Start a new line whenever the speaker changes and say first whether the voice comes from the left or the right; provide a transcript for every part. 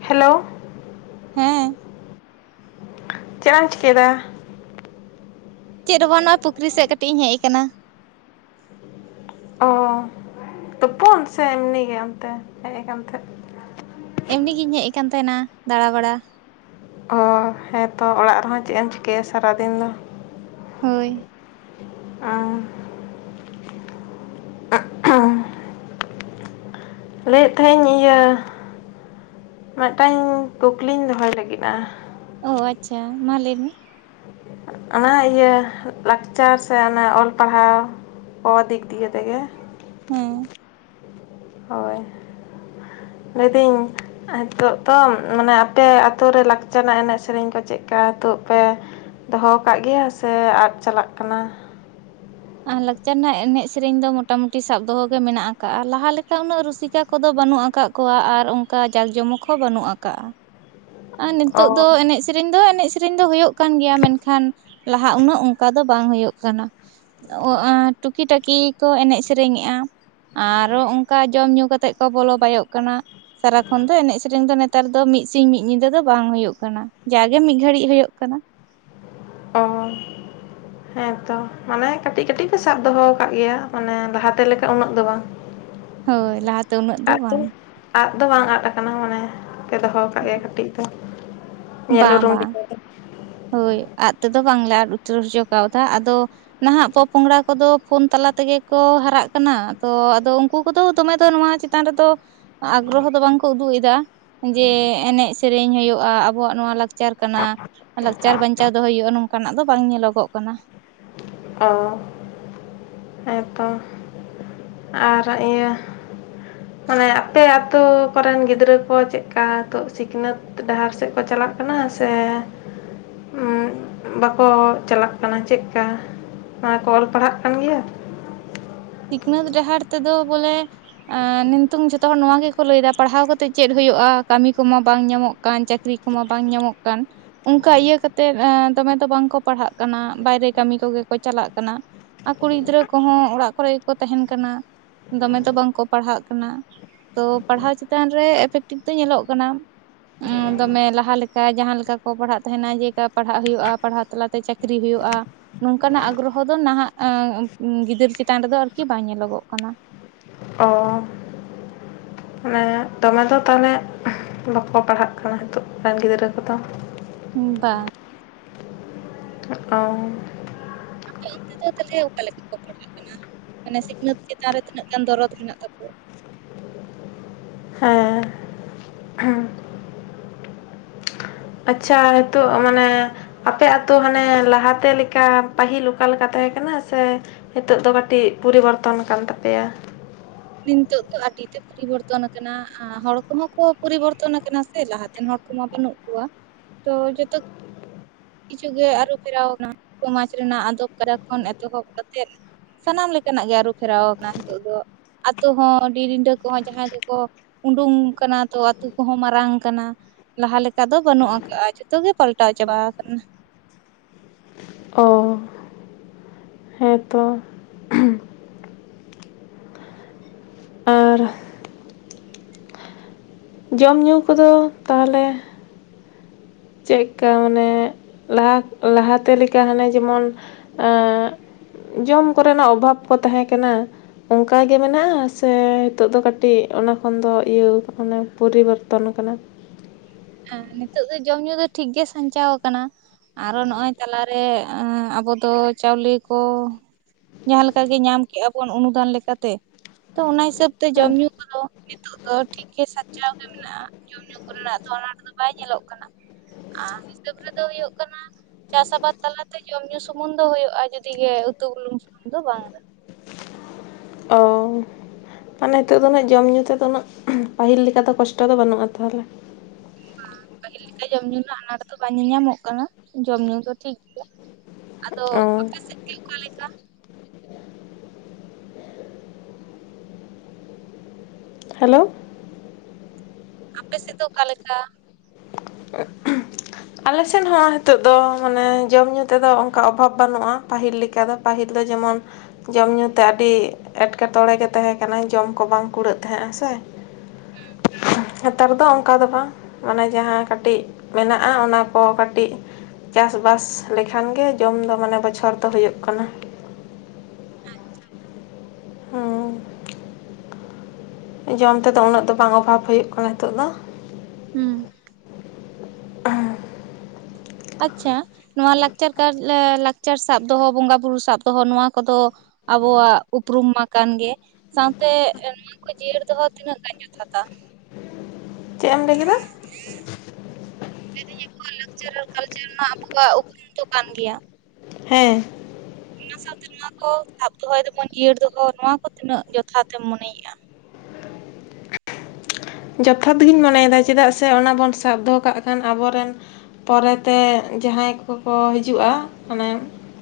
left: Hello
right: ᱦᱮᱸ
left: ᱪᱮᱫ ᱮᱢ ᱪᱤᱠᱟᱹᱭᱮᱫᱟ
right: ᱪᱮᱫ ᱦᱚᱸ ᱵᱟᱝ ᱱᱟ ᱯᱩᱠᱷᱨᱤ ᱥᱮᱫ ᱠᱟᱹᱴᱤᱡ ᱤᱧ ᱦᱮᱡ ᱟᱠᱟᱱᱟ
left: ᱚ ᱛᱩᱯᱩᱱ ᱥᱮ ᱮᱢᱱᱤ ᱜᱮ ᱚᱱᱛᱮ ᱦᱮᱡ ᱠᱟᱱ ᱛᱟᱦᱮᱸ
right: ᱮᱢᱱᱤ ᱜᱤᱧ ᱦᱮᱡ ᱟᱠᱟᱱ ᱛᱮᱦᱮᱱᱟ ᱫᱟᱬᱟ ᱵᱟᱲᱟ
left: ᱚ ᱦᱮᱸ ᱛᱚ ᱚᱲᱟᱜ ᱨᱮᱦᱚᱸ ᱪᱮᱫ ᱮᱢ ᱪᱤᱠᱟᱹᱭᱟ ᱥᱟᱨᱟ ᱫᱤᱱ ᱫᱚ
right: ᱦᱳᱭ
left: [unintelligible] ᱞᱟᱹᱭ ᱮᱫ ᱛᱟᱦᱮᱫ ᱤᱧ ᱤᱭᱟᱹ ᱢᱤᱫ ᱴᱟᱝ ᱠᱩᱠᱞᱤᱧ ᱫᱚᱦᱚᱭ ᱞᱟᱹᱜᱤᱫᱼᱟ
right: ᱚ ᱟᱪᱪᱷᱟ ᱢᱟ ᱞᱟᱹᱭ ᱢᱮ
left: ᱚᱱᱟ ᱤᱭᱟᱹ ᱞᱟᱠᱪᱟᱨ ᱥᱮ ᱚᱱᱟ ᱚᱞ ᱯᱟᱲᱦᱟᱣ ᱠᱚ ᱫᱤᱠ ᱫᱤᱭᱮ ᱛᱮᱜᱮ ᱾
right: ᱦᱩᱸ
left: ᱦᱳᱭ ᱞᱟᱹᱭ ᱫᱟᱹᱧ ᱱᱤᱛᱚᱜ ᱫᱚ ᱢᱟᱱᱮ ᱟᱯᱮ ᱟᱹᱛᱳ ᱨᱮ ᱞᱟᱠᱪᱟᱨ ᱨᱮᱱᱟᱜ ᱮᱱᱮᱡ ᱥᱮᱨᱮᱧ ᱠᱚ ᱪᱮᱫᱞᱮᱠᱟ ᱫᱚᱦᱚ ᱟᱠᱟᱫ ᱜᱮᱭᱟ ᱥᱮ ᱟᱫ ᱪᱟᱞᱟᱜ ᱠᱟᱱᱟ ᱾
right: ᱟᱨ ᱞᱟᱠᱪᱟᱨ ᱨᱮᱱᱟᱜ ᱮᱱᱮᱡ ᱥᱮᱨᱮᱧ ᱫᱚ ᱢᱚᱴᱟ ᱢᱩᱴᱤ ᱥᱟᱵ ᱫᱚᱦᱚᱜ ᱜᱮ ᱢᱮᱱᱟᱜ ᱟᱠᱟᱜᱼᱟ ᱞᱟᱦᱟ ᱞᱮᱠᱟ ᱩᱱᱟᱹᱜ ᱨᱩᱥᱤᱠᱟ ᱠᱚᱫᱚ ᱵᱟᱹᱱᱩᱜ ᱟᱠᱟᱜ ᱠᱚᱣᱟ ᱟᱨ ᱚᱱᱠᱟ ᱡᱟᱠ ᱡᱚᱢᱚᱠ ᱦᱚᱸ ᱵᱟᱹᱱᱩᱜ ᱟᱠᱟᱜᱼᱟ ᱾ ᱟᱨ
left: ᱚ
right: ᱱᱤᱛᱚᱜᱜ ᱫᱚ ᱮᱱᱮᱡ ᱥᱮᱨᱮᱧ ᱫᱚ ᱮᱱᱮᱡ ᱥᱮᱨᱮᱧ ᱫᱚ ᱦᱳᱭᱳᱜ ᱠᱟᱱ ᱜᱮᱭᱟ ᱢᱮᱱᱠᱷᱟᱱ ᱞᱟᱦᱟ ᱩᱱᱟᱹᱜ ᱚᱱᱠᱟ ᱫᱚ ᱵᱟᱝ ᱦᱳᱭᱳᱜ ᱠᱟᱱᱟ ᱾ ᱴᱩᱠᱤ ᱴᱟᱠᱤ ᱠᱚ ᱮᱱᱮᱡ ᱥᱮᱨᱮᱧᱮᱜᱼᱟ ᱾ ᱟᱨᱚ ᱚᱱᱠᱟ ᱡᱚᱢ ᱧᱩ ᱠᱟᱛᱮᱜ ᱠᱚ ᱵᱚᱞᱚ ᱵᱟᱭᱚᱜ ᱠᱟᱱᱟ ᱾ ᱥᱟᱨᱟ ᱠᱷᱚᱱ ᱫᱚ ᱮᱱᱮᱡ ᱥᱮᱨᱮᱧ ᱫᱚ ᱱᱮᱛᱟᱨ ᱫᱚ ᱢᱤᱫ ᱥᱤᱝ ᱢᱤᱫ ᱧᱤᱫᱟᱹ ᱫᱚ ᱵᱟᱝ ᱦᱳᱭᱳᱜ ᱠᱟᱱᱟ ᱡᱟᱜᱮ ᱢᱤᱫ ᱜᱷᱟᱹᱲᱤᱡ ᱦᱳᱭᱳᱜ ᱠᱟᱱᱟ ᱾
left: [unintelligible] ᱦᱮᱸᱛᱚ ᱢᱟᱱᱮ ᱠᱟᱹᱴᱤᱡ ᱠᱟᱹᱴᱤᱡ ᱯᱮ ᱥᱟᱵ ᱫᱚᱦᱚ ᱟᱠᱟᱜ ᱜᱮᱭᱟ ᱢᱟᱱᱮ ᱞᱟᱦᱟ ᱛᱮ ᱞᱮᱠᱟ ᱩᱱᱟᱹᱜ ᱫᱚ ᱵᱟᱝ ᱾ [inaudible]
right: ᱦᱳᱭ ᱞᱟᱦᱟ ᱛᱮ ᱩᱱᱟᱹᱜ ᱫᱚ ᱵᱟᱝ ᱾
left: ᱟᱫ ᱫᱚ ᱵᱟᱝ ᱟᱫ ᱟᱠᱟᱱᱟ ᱢᱟᱱᱮ ᱯᱮ ᱫᱚᱦᱚ ᱟᱠᱟᱫ ᱜᱮᱭᱟ ᱠᱟᱹᱴᱤᱡ ᱫᱚ ᱾
right: ᱵᱟᱝ ᱵᱟᱝ ᱦᱳᱭ ᱟᱫ ᱛᱮᱫᱚ ᱵᱟᱝᱞᱮ ᱟᱫ ᱩᱛᱟᱹᱨ ᱦᱚᱪᱚ ᱠᱟᱣᱫᱟ ᱟᱫᱚ ᱱᱟᱦᱟᱜ ᱯᱚᱼᱯᱚᱝᱲᱟ ᱠᱚᱫᱚ ᱯᱷᱳᱱ ᱛᱟᱞᱟ ᱛᱮᱜᱮ ᱠᱚ ᱦᱟᱨᱟᱜ ᱠᱟᱱᱟ ᱛᱚ ᱟᱫᱚ ᱩᱱᱠᱩ ᱠᱚᱫᱚ ᱫᱚᱢᱮ ᱫᱚ ᱱᱚᱶᱟ ᱾ ᱪᱮᱛᱟᱱ ᱨᱮᱫᱚ ᱟᱜᱽᱨᱚᱦᱚ ᱫᱚ ᱵᱟᱝ ᱠᱚ ᱩᱫᱩᱜ ᱮᱫᱟ ᱡᱮ ᱮᱱᱮᱡ ᱥᱮᱨᱮᱧ ᱦᱳᱭᱳᱜᱼᱟ ᱾ ᱟᱵᱚᱣᱟᱜ ᱱᱚᱣᱟ ᱞᱟᱠᱪᱟᱨ ᱠᱟᱱᱟ ᱞᱟᱠᱪᱟᱨ ᱵᱟᱧᱪᱟᱣ ᱫᱚᱦᱚᱭ ᱦᱩᱭᱩᱜᱼᱟ ᱱᱚᱝᱠᱟᱱᱟᱜ ᱫᱚ ᱵᱟᱝ ᱧᱮᱞᱚᱜᱼᱚᱜ ᱠᱟᱱᱟ ᱾
left: ᱚ ᱦᱮᱸ ᱛᱚ ᱟᱨ ᱤᱭᱟᱹ [inaudible] ᱢᱟᱱᱮ ᱟᱯᱮ ᱟᱛᱳ ᱠᱚ ᱨᱮᱱ ᱜᱤᱫᱽᱨᱟᱹ ᱠᱚ ᱪᱮᱫ ᱞᱮᱠᱟ ᱱᱤᱛᱚᱜ ᱥᱤᱠᱷᱱᱟᱹᱛ ᱰᱟᱦᱟᱨ ᱥᱮᱫ ᱠᱚ ᱪᱟᱞᱟᱜ ᱠᱟᱱᱟ ᱾ ᱠᱟᱱᱟ ᱥᱮ ᱵᱟᱠᱚ ᱪᱟᱞᱟᱜ ᱠᱟᱱᱟ ᱪᱮᱫᱠᱟ ᱾ ᱠᱚ ᱚᱞ ᱯᱟᱲᱦᱟᱜ ᱠᱟᱱ ᱜᱮᱭᱟ ᱾
right: ᱥᱤᱠᱷᱱᱟᱹᱛ ᱰᱟᱦᱟᱨ ᱛᱮᱫᱚ ᱵᱚᱞᱮ ᱱᱤᱛᱚᱝ ᱡᱷᱚᱛᱚ ᱦᱚᱲ ᱱᱚᱣᱟ ᱜᱮᱠᱚ ᱞᱟᱹᱭ ᱫᱟ ᱯᱟᱲᱦᱟᱣ ᱠᱟᱛᱮᱫ ᱪᱮᱫ ᱦᱳᱭᱳᱜᱼᱟ ᱠᱟᱹᱢᱤ ᱠᱚᱢᱟ ᱵᱟᱝ ᱧᱟᱢᱚᱜ ᱠᱟᱱ ᱪᱟᱹᱠᱨᱤ ᱾ ᱠᱚᱢᱟ ᱵᱟᱝ ᱧᱟᱢᱚᱜ ᱠᱟᱱ ᱚᱝᱠᱟ ᱤᱭᱟᱹ ᱠᱟᱛᱮᱜ ᱫᱚᱢᱮ ᱫᱚ ᱵᱟᱝᱠᱚ ᱯᱟᱲᱦᱟᱜ ᱠᱟᱱᱟ ᱵᱟᱭᱨᱮ ᱠᱟᱹᱢᱤ ᱠᱚᱜᱮ ᱠᱚ ᱪᱟᱞᱟᱜ ᱠᱟᱱᱟ ᱾ ᱟᱨ ᱠᱩᱲᱤ ᱜᱤᱫᱽᱨᱟᱹ ᱠᱚᱦᱚᱸ ᱚᱲᱟᱜ ᱠᱚᱨᱮ ᱜᱮᱠᱚ ᱛᱟᱦᱮᱱ ᱠᱟᱱᱟ ᱫᱚᱢᱮ ᱫᱚᱚ ᱵᱟᱝᱠᱚ ᱯᱟᱲᱦᱟᱜ ᱠᱟᱱᱟ ᱾ ᱛᱚ ᱯᱟᱲᱦᱟᱣ ᱪᱮᱛᱟᱱ ᱨᱮ ᱫᱚ ᱧᱮᱞᱚᱜ ᱠᱟᱱᱟ ᱾ ᱫᱚᱢᱮ ᱞᱟᱦᱟ ᱞᱮᱠᱟ ᱡᱟᱦᱟᱸ ᱞᱮᱠᱟ ᱠᱚ ᱯᱟᱲᱦᱟᱜ ᱛᱟᱦᱮᱱᱟ ᱡᱮᱞᱮᱠᱟ ᱯᱟᱲᱦᱟᱜ ᱦᱳᱭᱳᱜᱼᱟ ᱯᱟᱲᱦᱟᱣ ᱛᱟᱞᱟ ᱛᱮ ᱦᱳᱭᱳᱜᱼᱟ ᱱᱚᱝᱠᱟᱱᱟᱜ ᱟᱜᱽᱨᱚᱦᱚ ᱫᱚ ᱱᱟᱦᱟᱜ ᱜᱤᱫᱟᱹᱨ ᱪᱮᱛᱟᱱ ᱨᱮᱫᱚ ᱟᱨᱠᱤ ᱵᱟᱝ ᱧᱮᱞᱚᱜᱚᱜ ᱠᱟᱱᱟ ᱾
left: ᱚ ᱢᱟᱱᱮ ᱫᱚᱢᱮ ᱫᱚ ᱛᱟᱦᱞᱮ ᱵᱟᱠᱚ ᱯᱟᱲᱦᱟᱜ ᱠᱟᱱᱟ ᱱᱤᱛᱚᱜ ᱨᱮᱱ ᱜᱤᱫᱽᱨᱟᱹ ᱠᱚᱫᱚ ᱾
right: ᱵᱟᱝ
left: ᱚ
right: ᱚᱱᱛᱮ ᱫᱚ ᱛᱟᱦᱞᱮ ᱚᱠᱟ ᱞᱮᱠᱟ ᱠᱚ ᱯᱟᱲᱦᱟᱜ ᱠᱟᱱᱟ ᱢᱟᱱᱮ ᱥᱤᱠᱷᱱᱟᱹᱛ ᱪᱮᱛᱟᱱ ᱨᱮ ᱛᱤᱱᱟᱹᱜ ᱜᱟᱱ ᱫᱚᱨᱚᱫ ᱢᱮᱱᱟᱜ ᱛᱟᱠᱚᱣᱟ ᱾
left: ᱦᱮᱸ ᱟᱪᱪᱷᱟ ᱱᱤᱛᱚᱜ ᱢᱟᱱᱮ ᱟᱯᱮ ᱟᱛᱳ ᱦᱟᱱᱮ ᱞᱟᱦᱟ ᱛᱮ ᱞᱮᱠᱟ ᱯᱟᱹᱦᱤᱞ ᱚᱠᱟ ᱞᱮᱠᱟ ᱛᱟᱦᱮᱸ ᱠᱟᱱᱟ ᱥᱮ ᱱᱤᱛᱚᱜ ᱫᱚ ᱠᱟᱹᱴᱤᱡ ᱯᱚᱨᱤᱵᱚᱨᱛᱚᱱ ᱠᱟᱱ ᱛᱟᱯᱮᱭᱟ ᱾
right: ᱱᱤᱛᱚᱜ ᱫᱚ ᱟᱹᱰᱤ ᱛᱮ ᱯᱚᱨᱤᱵᱚᱨᱛᱚᱱ ᱟᱠᱟᱱᱟ ᱦᱚᱲ ᱠᱚᱦᱚᱸ ᱠᱚ ᱯᱚᱨᱤᱵᱚᱨᱛᱚᱱ ᱠᱟᱱᱟ ᱥᱮ ᱞᱟᱦᱟᱛᱮᱱ ᱦᱚᱲ ᱠᱚᱢᱟ ᱵᱟᱹᱱᱩᱜ ᱾ ᱛᱚ ᱡᱚᱛᱚ ᱠᱤᱪᱷᱩ ᱜᱮ ᱟᱹᱨᱩ ᱯᱷᱮᱨᱟᱣᱱᱟ ᱥᱚᱢᱟᱡᱽ ᱨᱮᱱᱟᱜ ᱟᱫᱚᱵ ᱠᱟᱨᱠ ᱠᱷᱚᱱ ᱮᱛᱚᱦᱚᱵ ᱠᱟᱛᱮᱫ ᱥᱟᱱᱟᱢ ᱞᱮᱠᱟᱱᱟᱜ ᱜᱮ ᱟᱹᱨᱩ ᱯᱷᱮᱨᱟᱣ ᱠᱟᱱᱟ ᱱᱤᱛᱚᱜ ᱫᱚ ᱟᱛᱳ ᱦᱚᱸ ᱰᱤ ᱨᱤᱸᱰᱟᱹ ᱠᱚᱦᱚᱸ ᱡᱟᱦᱟᱸᱭ ᱫᱚᱠᱚ ᱾ ᱩᱰᱩᱝ ᱠᱟᱱᱟ ᱛᱚ ᱟᱛᱳ ᱠᱚᱦᱚᱸ ᱢᱟᱨᱟᱝ ᱠᱟᱱᱟ ᱾ ᱞᱟᱦᱟ ᱞᱮᱠᱟ ᱫᱚ ᱵᱟᱹᱱᱩᱜ ᱠᱟᱜᱼᱟ ᱡᱷᱚᱛᱚ ᱜᱮ ᱯᱟᱞᱴᱟᱣ ᱪᱟᱵᱟ ᱠᱟᱱᱟ ᱾
left: ᱚ ᱾ ᱦᱮᱸ ᱛᱚ ᱾ ᱟᱨ ᱡᱚᱢ ᱧᱩ ᱠᱚᱫᱚ ᱛᱟᱦᱚᱞᱮ? ᱪᱮᱫᱠᱟ ᱢᱟᱱᱮ ᱞᱟᱦᱟ ᱞᱟᱦᱟᱛᱮ ᱞᱮᱠᱟ ᱦᱟᱱᱮ ᱡᱮᱢᱚᱱ ᱮᱸᱻ ᱡᱚᱢ ᱠᱚᱨᱮᱱᱟᱜ ᱚᱵᱷᱟᱵᱽ ᱠᱚ ᱛᱟᱦᱮᱸ ᱠᱟᱱᱟ ᱾ ᱚᱱᱠᱟᱜᱮ ᱢᱮᱱᱟᱜᱼᱟ ᱥᱮ ᱱᱤᱛᱚᱜ ᱫᱚ ᱠᱟᱹᱴᱤᱡ ᱚᱱᱟ ᱠᱷᱚᱱ ᱫᱚ ᱤᱭᱟᱹ ᱢᱟᱱᱮ ᱯᱚᱨᱤᱵᱚᱨᱛᱚᱱ ᱠᱟᱱᱟ ᱾
right: ᱦᱮᱸ ᱱᱤᱛᱚᱜ ᱫᱚ ᱡᱚᱢ ᱧᱩ ᱫᱚ ᱴᱷᱤᱠ ᱜᱮ ᱥᱟᱧᱪᱟᱣ ᱠᱟᱱᱟ ᱾ ᱟᱨᱚ ᱱᱚᱜᱼᱚᱭ ᱛᱟᱞᱟᱨᱮ ᱟᱵᱚ ᱫᱚ ᱪᱟᱣᱞᱮ ᱠᱚ ᱡᱟᱦᱟᱸ ᱞᱮᱠᱟᱜᱮ ᱧᱟᱢ ᱠᱮᱜᱼᱟ ᱵᱚᱱ ᱚᱱᱩᱫᱟᱱ ᱞᱮᱠᱟᱛᱮ ᱛᱚ ᱚᱱᱟ ᱦᱤᱥᱟᱹᱵ ᱛᱮ ᱡᱚᱢ ᱧᱩ ᱠᱚᱫᱚ ᱱᱤᱛᱚᱜ ᱫᱚ ᱴᱷᱤᱠ ᱜᱮ ᱥᱟᱧᱪᱟᱣ ᱜᱮ ᱢᱮᱱᱟᱜᱼᱟ ᱡᱚᱢ ᱧᱩ ᱠᱚᱨᱮᱱᱟᱜ ᱫᱚ ᱟᱱᱟᱴ ᱫᱚ ᱵᱟᱭ ᱧᱮᱞᱚᱜ ᱠᱟᱱᱟ ᱾ ᱟᱨ ᱦᱤᱥᱟᱹᱵ ᱨᱮᱫᱚ ᱦᱩᱭᱩᱜ ᱠᱟᱱᱟ ᱾ ᱪᱟᱥ ᱟᱵᱟᱫᱽ ᱛᱟᱞᱟᱛᱮ ᱡᱚᱢ ᱧᱩ ᱥᱩᱢᱩᱱᱝ ᱫᱚ ᱦᱳᱭᱳᱼᱟ ᱡᱩᱫᱤ ᱜᱮ ᱩᱛᱩ ᱵᱩᱞᱝ ᱥᱩᱢᱩᱝ ᱫᱚ ᱵᱟᱝ ᱨᱮ ᱦᱚᱸ,
left: ᱚ ᱢᱟᱱᱮ ᱱᱤᱛᱚᱜ ᱫᱚ ᱩᱱᱟᱹᱜ ᱡᱚᱢ-ᱧᱩ ᱛᱮᱫᱚ ᱩᱱᱟᱹᱜ ᱯᱟᱹᱦᱤᱞ ᱞᱮᱠᱟ ᱫᱚ ᱠᱚᱥᱴᱚ ᱫᱚ ᱵᱟᱹᱱᱩᱜᱼᱟ ᱛᱟᱦᱚᱞᱮ
right: ᱵᱟᱝ ᱯᱟᱹᱦᱤᱞ ᱞᱮᱠᱟ ᱡᱚᱢ-ᱧᱩ ᱨᱮᱱᱟᱜ ᱟᱱᱟᱴ ᱫᱚ ᱵᱟᱝ ᱧᱮᱧᱟᱢᱚᱜ ᱠᱟᱱᱟ ᱡᱚᱢ-ᱧᱩ ᱫᱚ ᱴᱷᱤᱠ ᱜᱮᱭᱟ ᱾ ᱟᱫᱚ
left: ᱚ
right: ᱟᱯᱮ ᱥᱮᱫ ᱜᱮ ᱚᱠᱟᱞᱮᱠᱟ?
left: ᱦᱮᱞᱳ ᱾
right: ᱟᱯᱮ ᱥᱮᱫ ᱫᱚ ᱚᱠᱟᱮᱠᱟ?
left: ᱟᱞᱮ ᱥᱮᱫ ᱦᱚᱸ ᱱᱤᱛᱚᱜ ᱫᱚ ᱢᱟᱱᱮ ᱡᱚᱢᱼᱧᱩ ᱛᱮᱫᱚ ᱚᱱᱠᱟ ᱚᱵᱷᱟᱵᱽ ᱵᱟᱹᱱᱩᱜᱼᱟ ᱯᱟᱹᱦᱤᱞ ᱞᱮᱠᱟ ᱫᱚ ᱯᱟᱹᱦᱤᱞ ᱫᱚ ᱡᱮᱢᱚᱱ ᱡᱚᱢ ᱧᱩᱛᱮ ᱟᱹᱰᱤ ᱮᱴᱠᱮᱴᱚᱬᱮ ᱜᱮ ᱛᱟᱦᱮᱸ ᱠᱟᱱᱟ ᱡᱚᱢ ᱠᱚ ᱵᱟᱝ ᱠᱩᱲᱟᱹᱜ ᱛᱟᱸᱦᱮᱜ ᱦᱮᱸ ᱥᱮ
right: ᱦᱩᱸ ᱾
left: ᱱᱮᱛᱟᱨ ᱫᱚ ᱚᱱᱠᱟ ᱫᱚ ᱵᱟᱝ ᱢᱟᱱᱮ ᱡᱟᱦᱟᱸ ᱠᱟᱹᱴᱤᱡ ᱢᱮᱱᱟᱜᱼᱟ ᱚᱱᱟ ᱠᱚ ᱠᱟᱹᱴᱤᱡ ᱪᱟᱥ ᱵᱟᱥ ᱞᱮᱠᱷᱟᱱ ᱜᱮ ᱡᱚᱢ ᱫᱚ ᱢᱟᱱᱮ ᱵᱚᱪᱷᱚᱨ ᱫᱚ ᱦᱳᱭᱳᱜ ᱠᱟᱱᱟ ᱾ ᱦᱩᱸ, ᱡᱚᱢ ᱛᱮᱫᱚ ᱩᱱᱟᱹᱜ ᱫᱚ ᱵᱟᱝ ᱚᱵᱷᱟᱵᱽ ᱦᱳᱭᱳᱜ ᱠᱟᱱᱟ ᱱᱤᱛᱚᱜ ᱫᱚ ᱾
right: ᱦᱩᱸ ᱾ ᱟᱪᱪᱷᱟ ᱱᱚᱣᱟ ᱞᱟᱠᱪᱟᱨ ᱠᱟᱨ ᱞᱟᱠᱪᱟᱨ ᱥᱟᱵ ᱫᱚᱦᱚ ᱵᱚᱸᱜᱟ ᱵᱩᱨᱩ ᱥᱟᱵ ᱫᱚᱦᱚ ᱱᱚᱣᱟ ᱠᱚᱫᱚ ᱾ ᱟᱵᱚᱣᱟᱜ ᱩᱯᱨᱩᱢ ᱢᱟ ᱠᱟᱱᱜᱮ ᱾ ᱥᱟᱶᱛᱮ ᱱᱩᱠᱩ ᱡᱤᱭᱟᱹᱲ ᱫᱚᱦᱚ ᱛᱤᱱᱟᱹᱜ ᱜᱟᱱ ᱡᱚᱛᱷᱟᱛᱟ
left: ᱪᱮᱫ ᱮᱢ ᱞᱟᱹᱭ ᱠᱮᱫᱟ?
right: ᱞᱟᱹᱭ ᱫᱟᱹᱧ ᱟᱵᱚᱣᱟᱜ ᱞᱟᱠᱪᱟᱨ ᱟᱨ ᱠᱟᱞᱪᱟᱨ ᱢᱟ ᱟᱵᱚᱠᱚᱣᱟᱜ ᱩᱯᱨᱩᱢ ᱫᱚ ᱠᱟᱱ ᱜᱮᱭᱟ ᱾
left: ᱦᱮᱸ ᱾
right: ᱚᱱᱟ ᱥᱟᱶᱛᱮ ᱱᱚᱣᱟ ᱠᱚ ᱥᱟᱵ ᱫᱚᱦᱚᱭ ᱫᱟᱵᱚᱱ ᱡᱤᱭᱟᱹᱲ ᱫᱚᱦᱚ ᱱᱚᱣᱟ ᱠᱚ ᱛᱤᱱᱟᱹᱜ ᱡᱚᱛᱷᱟᱛ ᱛᱮᱢ ᱢᱚᱱᱮᱭᱮᱜᱼᱟ?
left: ᱡᱚᱛᱷᱟᱛ ᱜᱤᱧ ᱢᱚᱱᱮᱭᱮᱫᱟ ᱪᱮᱫᱟᱜ ᱥᱮ ᱚᱱᱟ ᱵᱚᱱ ᱥᱟᱵ ᱫᱚᱦᱚ ᱠᱟᱜ ᱠᱷᱟᱱ ᱟᱵᱚ ᱨᱮᱱ ᱯᱚᱨᱮᱛᱮ ᱡᱟᱦᱟᱸᱭ ᱠᱚᱠᱚ ᱦᱤᱡᱩᱜᱼᱟ ᱢᱟᱱᱮ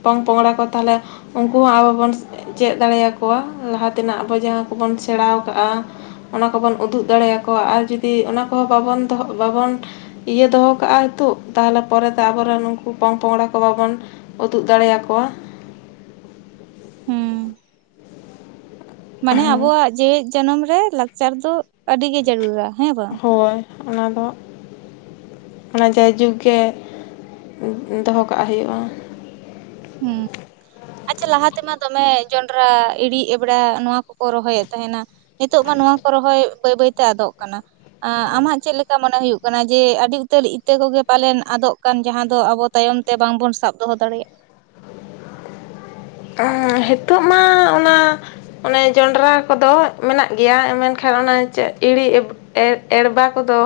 left: ᱯᱚᱝ ᱯᱚᱝᱲᱟ ᱠᱚ ᱛᱟᱦᱚᱞᱮ ᱩᱱᱠᱩ ᱦᱚᱸ ᱟᱵᱚᱵᱚᱱ ᱪᱮᱫ ᱫᱟᱲᱮᱭᱟᱠᱚᱣᱟ ᱞᱟᱦᱟ ᱛᱮᱱᱟᱜ ᱟᱵᱚ ᱡᱟᱦᱟᱸ ᱠᱚᱵᱚᱱ ᱥᱮᱬᱟᱣ ᱠᱟᱜᱼᱟ ᱾ ᱚᱱᱟ ᱠᱚᱵᱚᱱ ᱩᱫᱩᱜ ᱫᱟᱲᱮᱭᱟᱠᱚᱣᱟ ᱟᱨ ᱡᱩᱫᱤ ᱚᱱᱟ ᱠᱚᱦᱚᱸ ᱵᱟᱵᱚᱱ ᱫᱚ ᱵᱟᱵᱚᱱ ᱤᱭᱟᱹ ᱫᱚᱦᱚ ᱠᱟᱜᱼᱟ ᱱᱤᱛᱚᱜ ᱛᱟᱦᱞᱮ ᱯᱚᱨᱮ ᱛᱮ ᱟᱵᱚ ᱨᱮᱱ ᱩᱱᱠᱩ ᱯᱚᱝᱼ ᱯᱚᱝᱲᱟ ᱠᱚ ᱵᱟᱵᱚᱱ ᱩᱫᱩᱜ ᱫᱟᱲᱮᱭ ᱟᱠᱚᱣᱟ ᱾
right: ᱦᱩᱸ ᱾ ᱢᱟᱱᱮ ᱟᱵᱚᱣᱟᱜ ᱡᱮᱣᱮᱫ ᱡᱟᱱᱟᱢ ᱨᱮ ᱞᱟᱠᱪᱟᱨ ᱫᱚ ᱟᱹᱰᱤᱜᱤ ᱜᱮ ᱡᱟᱹᱨᱩᱲᱟ ᱾
left: ᱦᱳᱭ ᱚᱱᱟᱫᱚ ᱚᱱᱟ ᱡᱟᱭᱡᱩᱜᱽ ᱜᱮ ᱫᱚᱦᱚ ᱠᱟᱜ ᱦᱳᱭᱳᱜᱼᱟ ᱾
right: ᱦᱩᱸ ᱾ ᱟᱪᱪᱷᱟ ᱞᱟᱦᱟ ᱛᱮᱢᱟ ᱫᱚᱢᱮ ᱡᱚᱱᱰᱚᱨᱟ ᱤᱲᱤ ᱮᱵᱲᱟ ᱱᱚᱣᱟ ᱠᱚᱠᱚ ᱨᱚᱦᱚᱭᱮᱫ ᱛᱟᱦᱮᱱᱟ ᱾ ᱱᱤᱛᱚᱜ ᱢᱟ ᱱᱚᱣᱟ ᱠᱚ ᱨᱚᱦᱚᱭ ᱵᱟᱹᱭ ᱵᱟᱹᱭᱛᱮ ᱟᱫᱚᱜ ᱠᱟᱱᱟ ᱾ ᱟᱢᱟᱜ ᱪᱮᱫ ᱞᱮᱠᱟ ᱢᱚᱱᱮ ᱦᱩᱭᱩᱜ ᱠᱟᱱᱟ ᱡᱮ ᱟᱹᱰᱤ ᱩᱛᱟᱹᱨ ᱤᱛᱟᱹ ᱠᱚᱜᱮ ᱯᱟᱞᱮᱱ ᱟᱫᱚᱜ ᱠᱟᱱ ᱡᱟᱦᱟᱸ ᱫᱚ ᱟᱵᱚ, ᱛᱟᱭᱚᱢ ᱛᱮ ᱵᱟᱝ ᱵᱚᱱ ᱥᱟᱵ ᱫᱚᱦᱚ ᱫᱟᱲᱮᱭᱟᱜᱼᱟ ᱾
left: ᱮᱸ ᱦᱤᱛᱚᱜ ᱢᱟ ᱚᱱᱟ ᱾ ᱚᱱᱮ ᱡᱚᱱᱰᱨᱟ ᱠᱚᱫᱚ ᱢᱮᱱᱟᱜ ᱜᱮᱭᱟ ᱢᱮᱱᱠᱷᱟᱱ ᱚᱱᱟ ᱤᱲᱤ ᱤᱵ ᱼᱼ ᱮ ᱮᱲᱵᱟ ᱠᱚᱫᱚ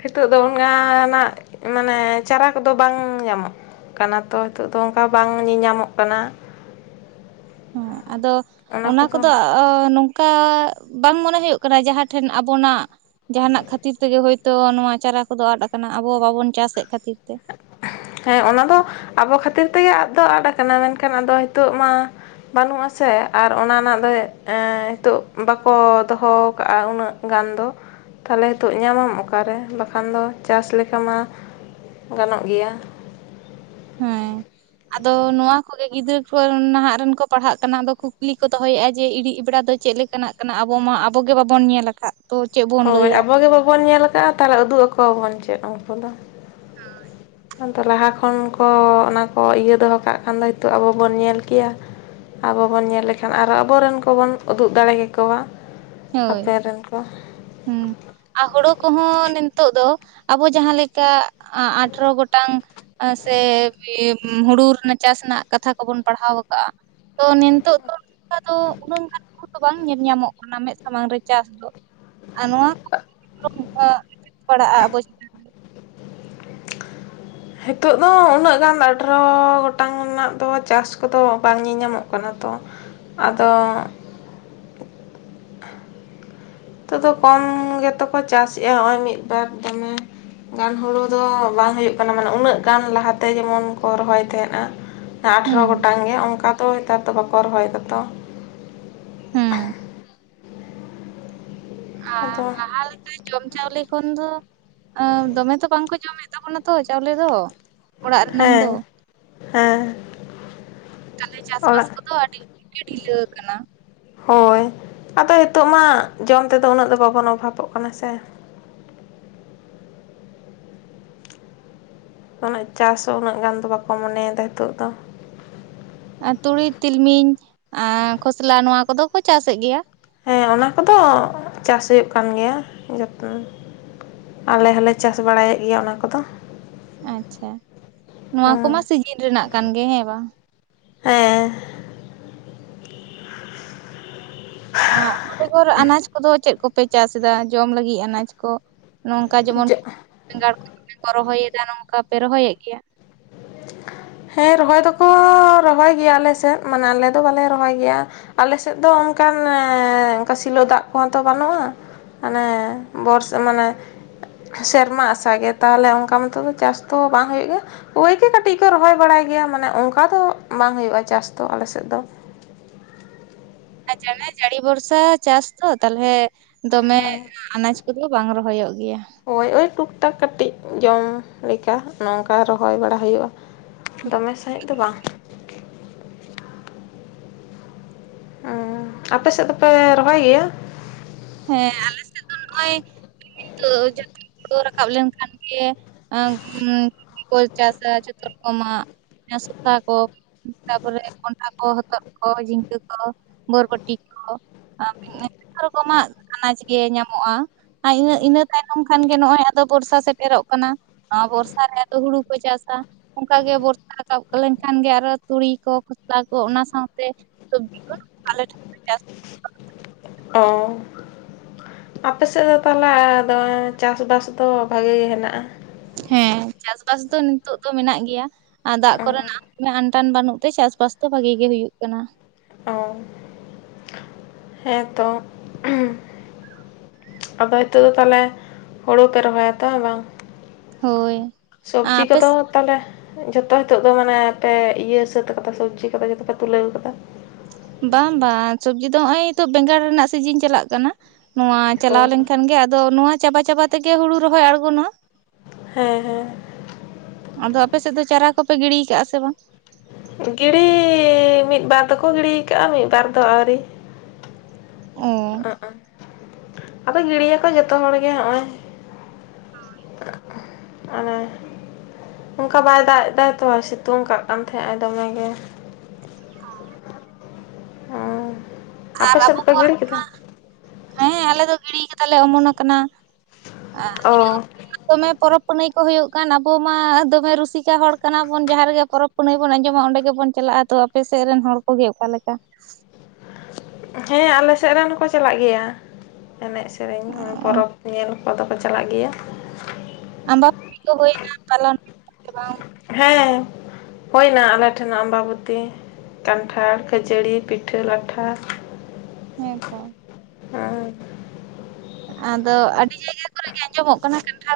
left: ᱦᱤᱛᱚᱜ ᱫᱚ ᱚᱱᱜᱟᱱᱟᱜ ᱢᱟᱱᱮ ᱪᱟᱨᱟ ᱠᱚᱫᱚ ᱵᱟᱝ ᱧᱟᱢᱚᱜ ᱠᱟᱱᱟ ᱛᱚ ᱱᱤᱛᱚᱜ ᱫᱚ ᱚᱱᱠᱟ ᱵᱟᱝ ᱧᱮᱧᱟᱢᱚᱜ ᱠᱟᱱᱟ
right: ᱦᱮ ᱟᱫᱚ ᱚᱱᱟ ᱠᱚᱫᱚ ᱱᱚᱝᱠᱟ ᱵᱟᱝ ᱢᱚᱱᱮ ᱦᱩᱭᱩᱜ ᱠᱟᱱᱟ ᱡᱟᱦᱟᱸ ᱴᱷᱮᱱ ᱟᱵᱚᱱᱟᱜ ᱡᱟᱦᱟᱱᱟᱜ ᱠᱷᱟᱹᱛᱤᱨ ᱛᱮᱜᱮ ᱦᱳᱭᱛᱚ ᱱᱚᱣᱟ ᱪᱟᱨᱟ ᱠᱚᱫᱚ ᱟᱫ ᱟᱠᱟᱱᱟ ᱟᱵᱚ ᱵᱟᱵᱚᱱ ᱪᱟᱥᱮᱫ ᱠᱷᱟᱹᱛᱤᱨ ᱛᱮ
left: ᱦᱮᱸ ᱚᱱᱟᱫᱚ ᱟᱵᱚ ᱠᱷᱟᱹᱛᱤᱨ ᱛᱮᱜᱮ ᱟᱫ ᱫᱚ ᱟᱫ ᱠᱟᱱᱟ ᱢᱮᱱᱠᱷᱟᱱ ᱟᱫᱚ ᱦᱤᱛᱳᱜ ᱢᱟ᱾ ᱵᱟᱹᱱᱩᱜᱼᱟ ᱥᱮ ᱟᱨ ᱚᱱᱟ ᱨᱮᱱᱟᱜ ᱫᱚ ᱱᱤᱛᱚᱜ ᱵᱟᱠᱚ ᱫᱚᱦᱚ ᱠᱟᱜᱼᱟ ᱩᱱᱟᱹᱜ ᱜᱟᱱ ᱫᱚ ᱛᱟᱦᱚᱞᱮ ᱦᱤᱛᱚᱜ ᱧᱟᱢᱟᱢ ᱚᱠᱟᱨᱮ ᱵᱟᱠᱷᱟᱱ ᱫᱚ ᱪᱟᱥ ᱞᱮᱠᱟᱢᱟ ᱜᱟᱱᱚᱜ ᱜᱮᱭᱟ
right: ᱦᱮᱸ ᱟᱫᱚ ᱱᱚᱣᱟ ᱠᱚᱜᱮ ᱜᱤᱫᱽᱨᱟᱹ ᱠᱚ ᱱᱟᱦᱟᱜ ᱨᱮᱱ ᱠᱚ ᱯᱟᱲᱦᱟᱜ ᱠᱟᱱᱟ ᱟᱫᱚ ᱠᱩᱠᱞᱤ ᱠᱚ ᱫᱚᱦᱚᱭᱮᱫᱼᱟ ᱡᱮ ᱤᱲᱤᱡ ᱵᱮᱲᱟ ᱫᱚ ᱪᱮᱫᱮ ᱞᱮᱠᱟ ᱪᱮᱠᱱᱟᱜ ᱠᱟᱱᱟ ᱟᱵᱚ ᱢᱟ ᱟᱵᱚᱜ ᱜᱮ ᱵᱟᱵᱚᱱ ᱧᱮᱞ ᱟᱠᱟᱫ ᱛᱚ ᱪᱮᱫ ᱵᱚᱱ
left: ᱦᱳᱭ
right: ᱞᱟᱹᱭᱟ
left: ᱟᱵᱚᱜ ᱜᱮ ᱵᱟᱵᱚᱱ ᱧᱮᱞ ᱟᱠᱟᱟᱜᱼᱟ ᱛᱟᱦᱟᱞᱮ ᱩᱫᱩᱜ ᱟᱠᱚᱣᱟᱵᱚᱱ ᱪᱮᱫ ᱩᱱᱠᱩ ᱫᱚ ᱟᱫᱚ ᱞᱟᱦᱟ ᱠᱷᱚᱱ ᱠᱚ ᱚᱱᱟ ᱠᱚ ᱤᱭᱟᱹ ᱫᱚᱦᱚ ᱠᱟᱜ ᱠᱷᱟᱱ ᱫᱚ ᱦᱤᱛᱚᱜ ᱟᱵᱚ ᱵᱚᱱ ᱧᱮᱞ ᱠᱮᱭᱟ ᱟᱵᱚ ᱵᱚᱱ ᱧᱮᱞ ᱞᱮᱠᱷᱟᱱ ᱟᱨᱚ ᱟᱵᱚᱨᱮᱱ ᱠᱚᱵᱚᱱ ᱩᱫᱩᱜ ᱫᱟᱲᱮ ᱠᱮᱠᱚᱣᱟ
right: ᱦᱳᱭ
left: ᱦᱟᱯᱮᱱ ᱨᱮᱱ ᱠᱚ
right: ᱦᱩᱸ ᱟᱨ ᱦᱳᱲᱳ ᱠᱚᱦᱚᱸ ᱱᱤᱛᱚᱜ ᱫᱚ ᱟᱵᱚ ᱡᱟᱦᱟᱸ ᱞᱮᱠᱟ ᱟᱴᱷᱨᱚ ᱜᱚᱴᱟᱝ ᱥᱮ ᱦᱩᱲᱩ ᱨᱮᱱᱟᱜ ᱪᱟᱥ ᱨᱮᱱᱟᱜ ᱠᱟᱛᱷᱟ ᱠᱚᱵᱚᱱ ᱯᱟᱲᱦᱟᱣ ᱟᱠᱟᱜᱼᱟ ᱛᱚ ᱱᱤᱛᱳ ᱫᱚ ᱩᱱᱠᱟ ᱫᱚ ᱩᱱᱟᱹᱜ ᱜᱟᱱ ᱠᱚᱫᱚ ᱵᱟᱝ ᱧᱮᱞ ᱧᱟᱢᱚᱜ ᱠᱟᱱᱟ ᱢᱮᱫ ᱥᱟᱢᱟᱝ ᱨᱮ ᱪᱟᱥ ᱫᱚ ᱟᱨ ᱱᱚᱣᱟ ᱠᱚ ᱯᱟᱲᱟᱜᱼᱟ ᱟᱵᱚ ᱪᱮᱛᱟᱱ ᱨᱮ
left: ᱦᱤᱛᱚᱜ ᱫᱚ ᱩᱱᱟᱹᱜ ᱜᱟᱱ ᱟᱴᱨᱚ ᱜᱚᱴᱟᱝ ᱨᱮᱱᱟᱜ ᱫᱚ ᱪᱟᱥ ᱠᱚᱫᱚ ᱵᱟᱝ ᱧᱮᱧᱟᱢᱚᱜ ᱠᱟᱱᱟ ᱛᱚ ᱟᱫᱚ ᱱᱤᱛᱚᱜ ᱫᱚ ᱠᱚᱢ ᱜᱮᱛᱚ ᱠᱚ ᱪᱟᱥ ᱮᱼᱟ ᱱᱚᱜᱼᱚᱭ ᱢᱤᱫᱵᱟᱨ ᱫᱚᱢᱮ ᱜᱟᱱ ᱦᱩᱲᱩ ᱫᱚ ᱵᱟᱝ ᱦᱩᱭᱩᱜ ᱠᱟᱱᱟ ᱢᱟᱱᱮ ᱩᱱᱟᱹᱜ ᱜᱟᱱ ᱞᱟᱦᱟᱛᱮ ᱡᱮᱢᱚᱱ ᱠᱚ ᱨᱚᱦᱚᱭ ᱛᱟᱦᱮᱸᱫᱟ ᱟᱴᱷᱨᱚ
right: ᱦᱩᱸ
left: ᱜᱚᱴᱟᱝ ᱜᱮ ᱚᱱᱠᱟ ᱫᱚ ᱱᱮᱛᱟᱨ ᱫᱚ ᱵᱟᱠᱚ ᱨᱚᱦᱚᱭᱫᱟᱛᱚ
right: ᱦᱩᱸ ᱟᱨ
left: ᱟᱫᱚ
right: ᱞᱟᱦᱟ ᱞᱮ ᱼᱼ ᱥᱮ ᱡᱚᱢ ᱪᱟᱣᱞᱮ ᱠᱷᱚᱱ ᱫᱚ ᱫᱚᱢᱮ ᱛᱚ ᱵᱟᱝᱠᱚ ᱡᱚᱢᱮᱫ ᱛᱟᱵᱚᱱᱟ ᱛᱚ ᱪᱟᱣᱞᱮ ᱫᱚ ᱚᱲᱟᱜ ᱨᱮᱱᱟᱝ ᱫᱚ
left: ᱦᱮᱸ ᱦᱮᱸ
right: ᱛᱟᱦᱞᱮ ᱪᱟᱥᱵᱟᱥ
left: ᱚᱲᱟᱜ
right: ᱠᱚᱫᱚ ᱟᱹᱰᱤ ᱜᱮ ᱰᱷᱤᱞᱟᱹ ᱟᱠᱟᱱᱟ
left: ᱦᱳᱭ ᱟᱫᱚ ᱱᱤᱛᱳᱜ ᱢᱟ ᱡᱚᱢ ᱛᱮᱫᱚ ᱩᱱᱟᱹᱜ ᱫᱚ ᱵᱟᱵᱚᱱ ᱚᱵᱷᱟᱵᱚᱜ ᱠᱟᱱᱟ ᱥᱮ ᱩᱱᱟᱹᱜ ᱪᱟᱥ ᱦᱚᱸ ᱩᱱᱟᱹᱜ ᱜᱟᱱ ᱫᱚ ᱵᱟᱠᱚ ᱢᱚᱱᱮᱭᱮᱫᱟ ᱱᱤᱛᱚᱜ ᱫᱚ
right: ᱛᱩᱲᱤ ᱛᱤᱞᱢᱤᱧ ᱟ ᱠᱷᱚᱥᱞᱟ ᱱᱚᱣᱟ ᱠᱚᱫᱚ ᱠᱚ ᱪᱟᱥᱮᱫ ᱜᱮᱭᱟ
left: ᱦᱮᱸ ᱚᱱᱟ ᱠᱚᱫᱚ ᱪᱟᱥ ᱦᱩᱭᱩᱜ ᱠᱟᱱ ᱜᱮᱭᱟ ᱡᱚᱛᱚᱱ ᱟᱞᱮ ᱦᱚᱸᱞᱮ ᱪᱟᱥ ᱵᱟᱲᱟᱭᱮᱫ ᱜᱮᱭᱟ ᱚᱱᱟ ᱠᱚᱫᱚ
right: ᱟᱪᱪᱷᱟ ᱱᱚᱣᱟ ᱠᱚᱢᱟ ᱥᱤᱡᱤᱱ ᱨᱮᱱᱟᱜ ᱠᱟᱱ ᱜᱮ ᱦᱮᱸ ᱵᱟᱝ
left: ᱦᱮᱸ
right: ᱟ ᱚᱱᱟ ᱵᱮᱜᱚᱨ ᱟᱱᱟᱡ ᱠᱚᱫᱚ ᱪᱮᱫ ᱠᱚᱯᱮ ᱪᱟᱥ ᱫᱟ ᱡᱚᱢ ᱞᱟᱹᱜᱤᱫ ᱟᱱᱟᱡ ᱠᱚ ᱱᱚᱝᱠᱟ ᱡᱮᱢᱚᱱ
left: ᱪᱮᱫ
right: ᱵᱮᱸᱜᱟᱲ ᱠᱚ ᱠᱩᱞᱤ ᱠᱚ ᱨᱚᱦᱚᱭᱮᱫᱟ ᱱᱚᱝᱠᱟᱯᱮ ᱨᱚᱦᱚᱭᱮᱫ ᱜᱮᱭᱟ
left: ᱦᱮᱸ ᱨᱚᱦᱚᱭ ᱫᱚᱠᱚ ᱨᱚᱦᱚᱭ ᱜᱮᱭᱟ ᱟᱞᱮ ᱥᱮᱫ ᱢᱟᱱᱮ ᱟᱞᱮ ᱫᱚ ᱵᱟᱞᱮ ᱨᱚᱦᱚᱭ ᱜᱮᱭᱟ ᱟᱞᱮ ᱥᱮᱫ ᱫᱚ ᱚᱱᱠᱟᱱᱚᱱ ᱚᱝᱠᱟᱹ ᱥᱤᱞᱳ ᱫᱟᱜ ᱠᱚᱦᱚᱸ ᱛᱚ ᱵᱟᱹᱱᱩᱜᱼᱟ ᱟᱞᱮ ᱵᱚᱨᱚᱥ ᱢᱟᱱᱮ ᱥᱮᱨᱢᱟ ᱟᱥᱟ ᱜᱮ ᱛᱟᱦᱚᱞᱮ ᱚᱝᱠᱟ ᱢᱚᱛᱚ ᱫᱚ ᱪᱟᱥ ᱫᱚ ᱵᱟᱝ ᱦᱩᱭᱩᱜ ᱜᱮᱭᱟ? ᱳᱭ ᱜᱮ ᱠᱟᱹᱴᱤᱡ ᱠᱚ ᱨᱚᱦᱚᱭ ᱵᱟᱲᱟᱭ ᱜᱮᱭᱟ ᱢᱟᱱᱮ ᱚᱱᱠᱟ ᱫᱚ ᱵᱟᱝ ᱦᱩᱭᱩᱜᱼᱟ ᱪᱟᱥ ᱫᱚ ᱟᱞᱮᱥᱮᱫ ᱫᱚ᱾
right: ᱡᱮᱱᱮ ᱡᱟᱹᱲᱤ ᱵᱚᱨᱥᱟ ᱪᱟᱥ ᱛᱚ ᱛᱟᱞᱦᱮ ᱫᱚᱢᱮ ᱟᱱᱟᱡ ᱠᱚᱫᱚ ᱵᱟᱝ ᱨᱚᱦᱚᱭᱚᱜ ᱜᱮᱭᱟ᱾
left: ᱳᱭ ᱳᱭ ᱴᱩᱠ ᱴᱟᱠ ᱠᱟᱹᱴᱤᱡ ᱡᱚᱢ ᱞᱮᱠᱟ ᱱᱚᱝᱠᱟ ᱨᱚᱦᱚᱭ ᱵᱟᱲᱟ ᱦᱩᱭᱩᱜᱼᱟ᱾ ᱫᱚᱢᱮ ᱥᱟᱹᱦᱤᱡ ᱫᱚ ᱵᱟᱝ᱾ ᱚᱸ ᱟᱯᱮ ᱥᱮᱫ ᱫᱚᱯᱮ ᱨᱚᱦᱚᱭ ᱜᱮᱭᱟ?
right: ᱦᱮᱸ ᱟᱞᱮ ᱥᱮᱫ ᱫᱚ ᱱᱚᱜᱼᱚᱭ ᱱᱤᱛᱚᱜ ᱡᱟᱹᱯᱤ ᱦᱩᱲᱳ ᱨᱟᱠᱟᱵ ᱞᱮᱱᱠᱷᱟᱱ ᱜᱮ [unintelligible] ᱠᱚᱭ ᱪᱟᱥᱟ ᱡᱷᱚᱛᱚ ᱨᱚᱠᱚᱢᱟᱜ᱾ ᱦᱮᱸᱥᱫᱟ ᱠᱚ ᱛᱟᱯᱚᱨᱮ ᱠᱚᱱᱰᱷᱟ ᱠᱚ ᱦᱚᱛᱚᱫ ᱠᱚ ᱡᱷᱤᱝᱜᱟᱹ ᱠᱚ ᱵᱚᱨᱵᱚᱴᱤ ᱠᱚ [unintelligible] ᱠᱚᱢᱟ ᱟᱱᱟᱡ ᱜᱮ ᱧᱟᱢᱚᱜᱼᱟ᱾ ᱟᱭ ᱤᱱᱟᱹ ᱤᱱᱟᱹ ᱛᱟᱭᱱᱚᱢ ᱠᱷᱟᱱ ᱜᱮ ᱱᱚᱜᱼᱚᱭ ᱟᱫᱚ ᱵᱚᱨᱥᱟ ᱥᱮᱴᱮᱨᱚᱜ ᱠᱟᱱᱟ᱾ ᱟ ᱵᱚᱨᱥᱟ ᱨᱮ ᱛᱚ ᱦᱩᱲᱩ ᱠᱚ ᱪᱟᱥᱟ᱾ ᱚᱱᱠᱟᱜᱮ ᱵᱚᱨᱥᱟ ᱨᱟᱠᱟᱵ ᱞᱮᱱᱠᱷᱟᱱ ᱜᱮ ᱟᱨᱚ ᱛᱩᱲᱤ ᱠᱚ ᱠᱷᱚᱥᱞᱟ ᱠᱚ ᱚᱱᱟ ᱥᱟᱶᱛᱮ ᱥᱚᱵᱡᱤ ᱠᱚ ᱱᱚᱝᱠᱟᱞᱮ
left: ᱚ᱾ ᱟᱯᱮ ᱥᱮᱫ ᱫᱚ ᱛᱟᱦᱚᱞᱮ ᱫᱚ ᱪᱟᱥᱵᱟᱥ ᱫᱚ ᱵᱷᱟᱜᱮ ᱜᱮ ᱦᱮᱱᱟᱜᱼᱟ᱾
right: ᱦᱮᱸ ᱪᱟᱥ ᱵᱟᱥ ᱫᱚ ᱱᱤᱛᱚᱜ ᱫᱚ ᱢᱮᱱᱟᱜ ᱜᱮᱭᱟ ᱟᱨ ᱫᱟᱜ ᱠᱚᱨᱮᱱᱟᱜ ᱟᱱ ᱴᱟᱱ ᱵᱟᱹᱱᱩᱜ ᱛᱮ ᱪᱟᱥᱵᱟᱥ ᱫᱚ ᱵᱷᱟᱹᱜᱤ ᱜᱮ ᱦᱩᱭᱩᱜ ᱠᱟᱱᱟ᱾
left: ᱚ ᱦᱮᱸ ᱛᱚ᱾ ᱟᱯᱮ ᱟᱹᱛᱩ ᱫᱚ ᱛᱟᱦᱚᱞᱮ ᱦᱩᱲᱩ ᱯᱮ ᱨᱚᱦᱚᱭᱟ ᱛᱚ ᱵᱟᱝ?
right: ᱦᱳᱭ
left: ᱥᱚᱵᱡᱤ
right: ᱟᱯᱮ
left: ᱠᱚᱫᱚ ᱛᱟᱦᱚᱞᱮ ᱡᱷᱚᱛᱚ ᱦᱤᱛᱚᱜ ᱫᱚ ᱢᱟᱱᱮ ᱯᱮ ᱤᱭᱟᱹ ᱥᱟᱹᱛ ᱠᱟᱫᱟ ᱥᱚᱵᱽᱡᱤ ᱠᱚᱫᱟ ᱡᱚᱛᱚ ᱯᱮ ᱛᱩᱞᱟᱹᱣ ᱠᱟᱫᱟ?
right: ᱵᱟᱝ ᱵᱟᱝ ᱥᱚᱵᱡᱤ ᱫᱚ ᱚᱭ ᱛᱚ ᱵᱮᱸᱜᱟᱲ ᱨᱮᱱᱟᱜ ᱥᱤᱡᱤᱱ ᱪᱟᱞᱟᱜ ᱠᱟᱱᱟ᱾ ᱱᱚᱣᱟ
left: ᱚ
right: ᱪᱟᱞᱟᱣ ᱞᱮᱱᱠᱷᱟᱱ ᱜᱮ ᱟᱫᱚ ᱱᱚᱣᱟ ᱪᱟᱵᱟ ᱪᱟᱵᱟ ᱛᱮᱜᱮ ᱦᱩᱲᱩ ᱨᱚᱦᱚᱭ ᱟᱬᱜᱚᱱᱟ᱾
left: ᱦᱮᱸ ᱦᱮᱸ᱾
right: ᱟᱫᱚ ᱟᱯᱮ ᱥᱮᱫ ᱫᱚ ᱪᱟᱨᱟ ᱠᱚᱯᱮ ᱜᱤᱲᱤᱭ ᱠᱟᱜᱼᱟ ᱥᱮ ᱵᱟᱝ?
left: ᱜᱤᱲᱤ ᱢᱤᱫ ᱵᱟᱨ ᱫᱚᱠᱚ ᱜᱤᱲᱤᱭ ᱠᱟᱜᱼᱟ ᱢᱤᱫ ᱵᱟᱨ ᱫᱚ ᱟᱹᱣᱨᱤ᱾
right: ᱚ
left: ᱚᱸ ᱚᱸ, ᱟᱫᱚ ᱜᱤᱲᱤᱭᱟᱠᱚ ᱡᱚᱛᱚ ᱦᱚᱲ ᱜᱮ ᱚᱜ ᱚᱭ᱾ ᱚᱱᱮ᱾ ᱚᱝᱠᱟ ᱵᱟᱭ ᱫᱟᱜ ᱮᱫᱟᱭ ᱛᱚ ᱥᱤᱛᱩᱝ ᱠᱟᱜ ᱠᱟᱱ ᱛᱟᱦᱮᱸ ᱟᱭ ᱫᱚᱢᱮ ᱜᱮ᱾ ᱚ
right: ᱟᱨ
left: ᱟᱯᱮ ᱥᱮᱫ
right: ᱟᱵᱚ
left: ᱯᱮ
right: ᱠᱚᱣᱟᱜ
left: ᱜᱤᱲᱤ ᱠᱮᱫᱟ
right: ᱢᱟ ᱦᱮᱸ ᱟᱞᱮ ᱫᱚ ᱜᱤᱲᱤᱭ ᱠᱟᱫᱟᱞᱮ ᱚᱢᱚᱱ ᱟᱠᱟᱱᱟ᱾ᱟᱨ ᱱᱤᱭᱟᱹ
left: ᱚ
right: ᱫᱚᱢᱮ ᱯᱚᱨᱚᱵ ᱯᱩᱱᱟᱹᱭ ᱠᱚ ᱦᱩᱭᱩᱜ ᱠᱟᱱ ᱟᱵᱚ ᱢᱟ ᱫᱚᱢᱮ ᱨᱩᱥᱤᱠᱟ ᱦᱚᱲ ᱠᱟᱱᱟ ᱵᱚᱱ ᱡᱟᱦᱟᱸ ᱨᱮᱜᱮ ᱯᱚᱨᱚᱵ ᱯᱟᱹᱱᱟᱭ ᱵᱚᱱ ᱟᱸᱡᱚᱢᱟ ᱚᱸᱰᱮ ᱜᱮᱵᱚᱱ ᱪᱟᱞᱟᱜᱼᱟ ᱛᱚ ᱟᱯᱮ ᱥᱮᱫ ᱨᱮᱱ ᱦᱚᱲ ᱠᱚᱜᱮ ᱚᱠᱟ ᱞᱮᱠᱟ?
left: ᱦᱮᱸ ᱟᱞᱮ ᱥᱮᱫ ᱨᱮᱱ ᱦᱚᱸᱠᱚ ᱪᱟᱞᱟᱜ ᱜᱮᱭᱟ ᱮᱱᱮᱡ ᱥᱮᱨᱮᱧ ᱦᱚᱸ ᱯᱚᱨᱚᱵ ᱧᱮᱞ ᱠᱚᱫᱚ ᱠᱚ ᱪᱟᱞᱟᱜ ᱜᱮᱭᱟ᱾
right: ᱟᱢᱵᱟ ᱵᱟᱹᱛᱤ ᱠᱚ ᱦᱩᱭᱱᱟ ᱯᱟᱞᱟᱱ ᱞᱮᱫᱟ ᱥᱮ ᱵᱟᱝ?
left: ᱦᱮᱸ᱾ ᱦᱩᱭᱱᱟ ᱟᱞᱮ ᱴᱷᱮᱱ ᱟᱢᱵᱟᱵᱚᱛᱤ ᱠᱟᱱᱴᱷᱟᱲ ᱠᱷᱟᱹᱡᱟᱹᱲᱤ ᱯᱤᱴᱷᱟᱹ ᱞᱟᱴᱷᱟ
right: ᱦᱮᱸ ᱛᱚ᱾
left: ᱦᱩᱸ᱾
right: ᱟᱫᱚ ᱟᱹᱰᱤ ᱡᱟᱭᱜᱟ ᱠᱚᱨᱮᱜᱮ ᱟᱸᱡᱚᱢᱚᱜ ᱠᱟᱱᱟ ᱠᱟᱱᱴᱷᱟᱲ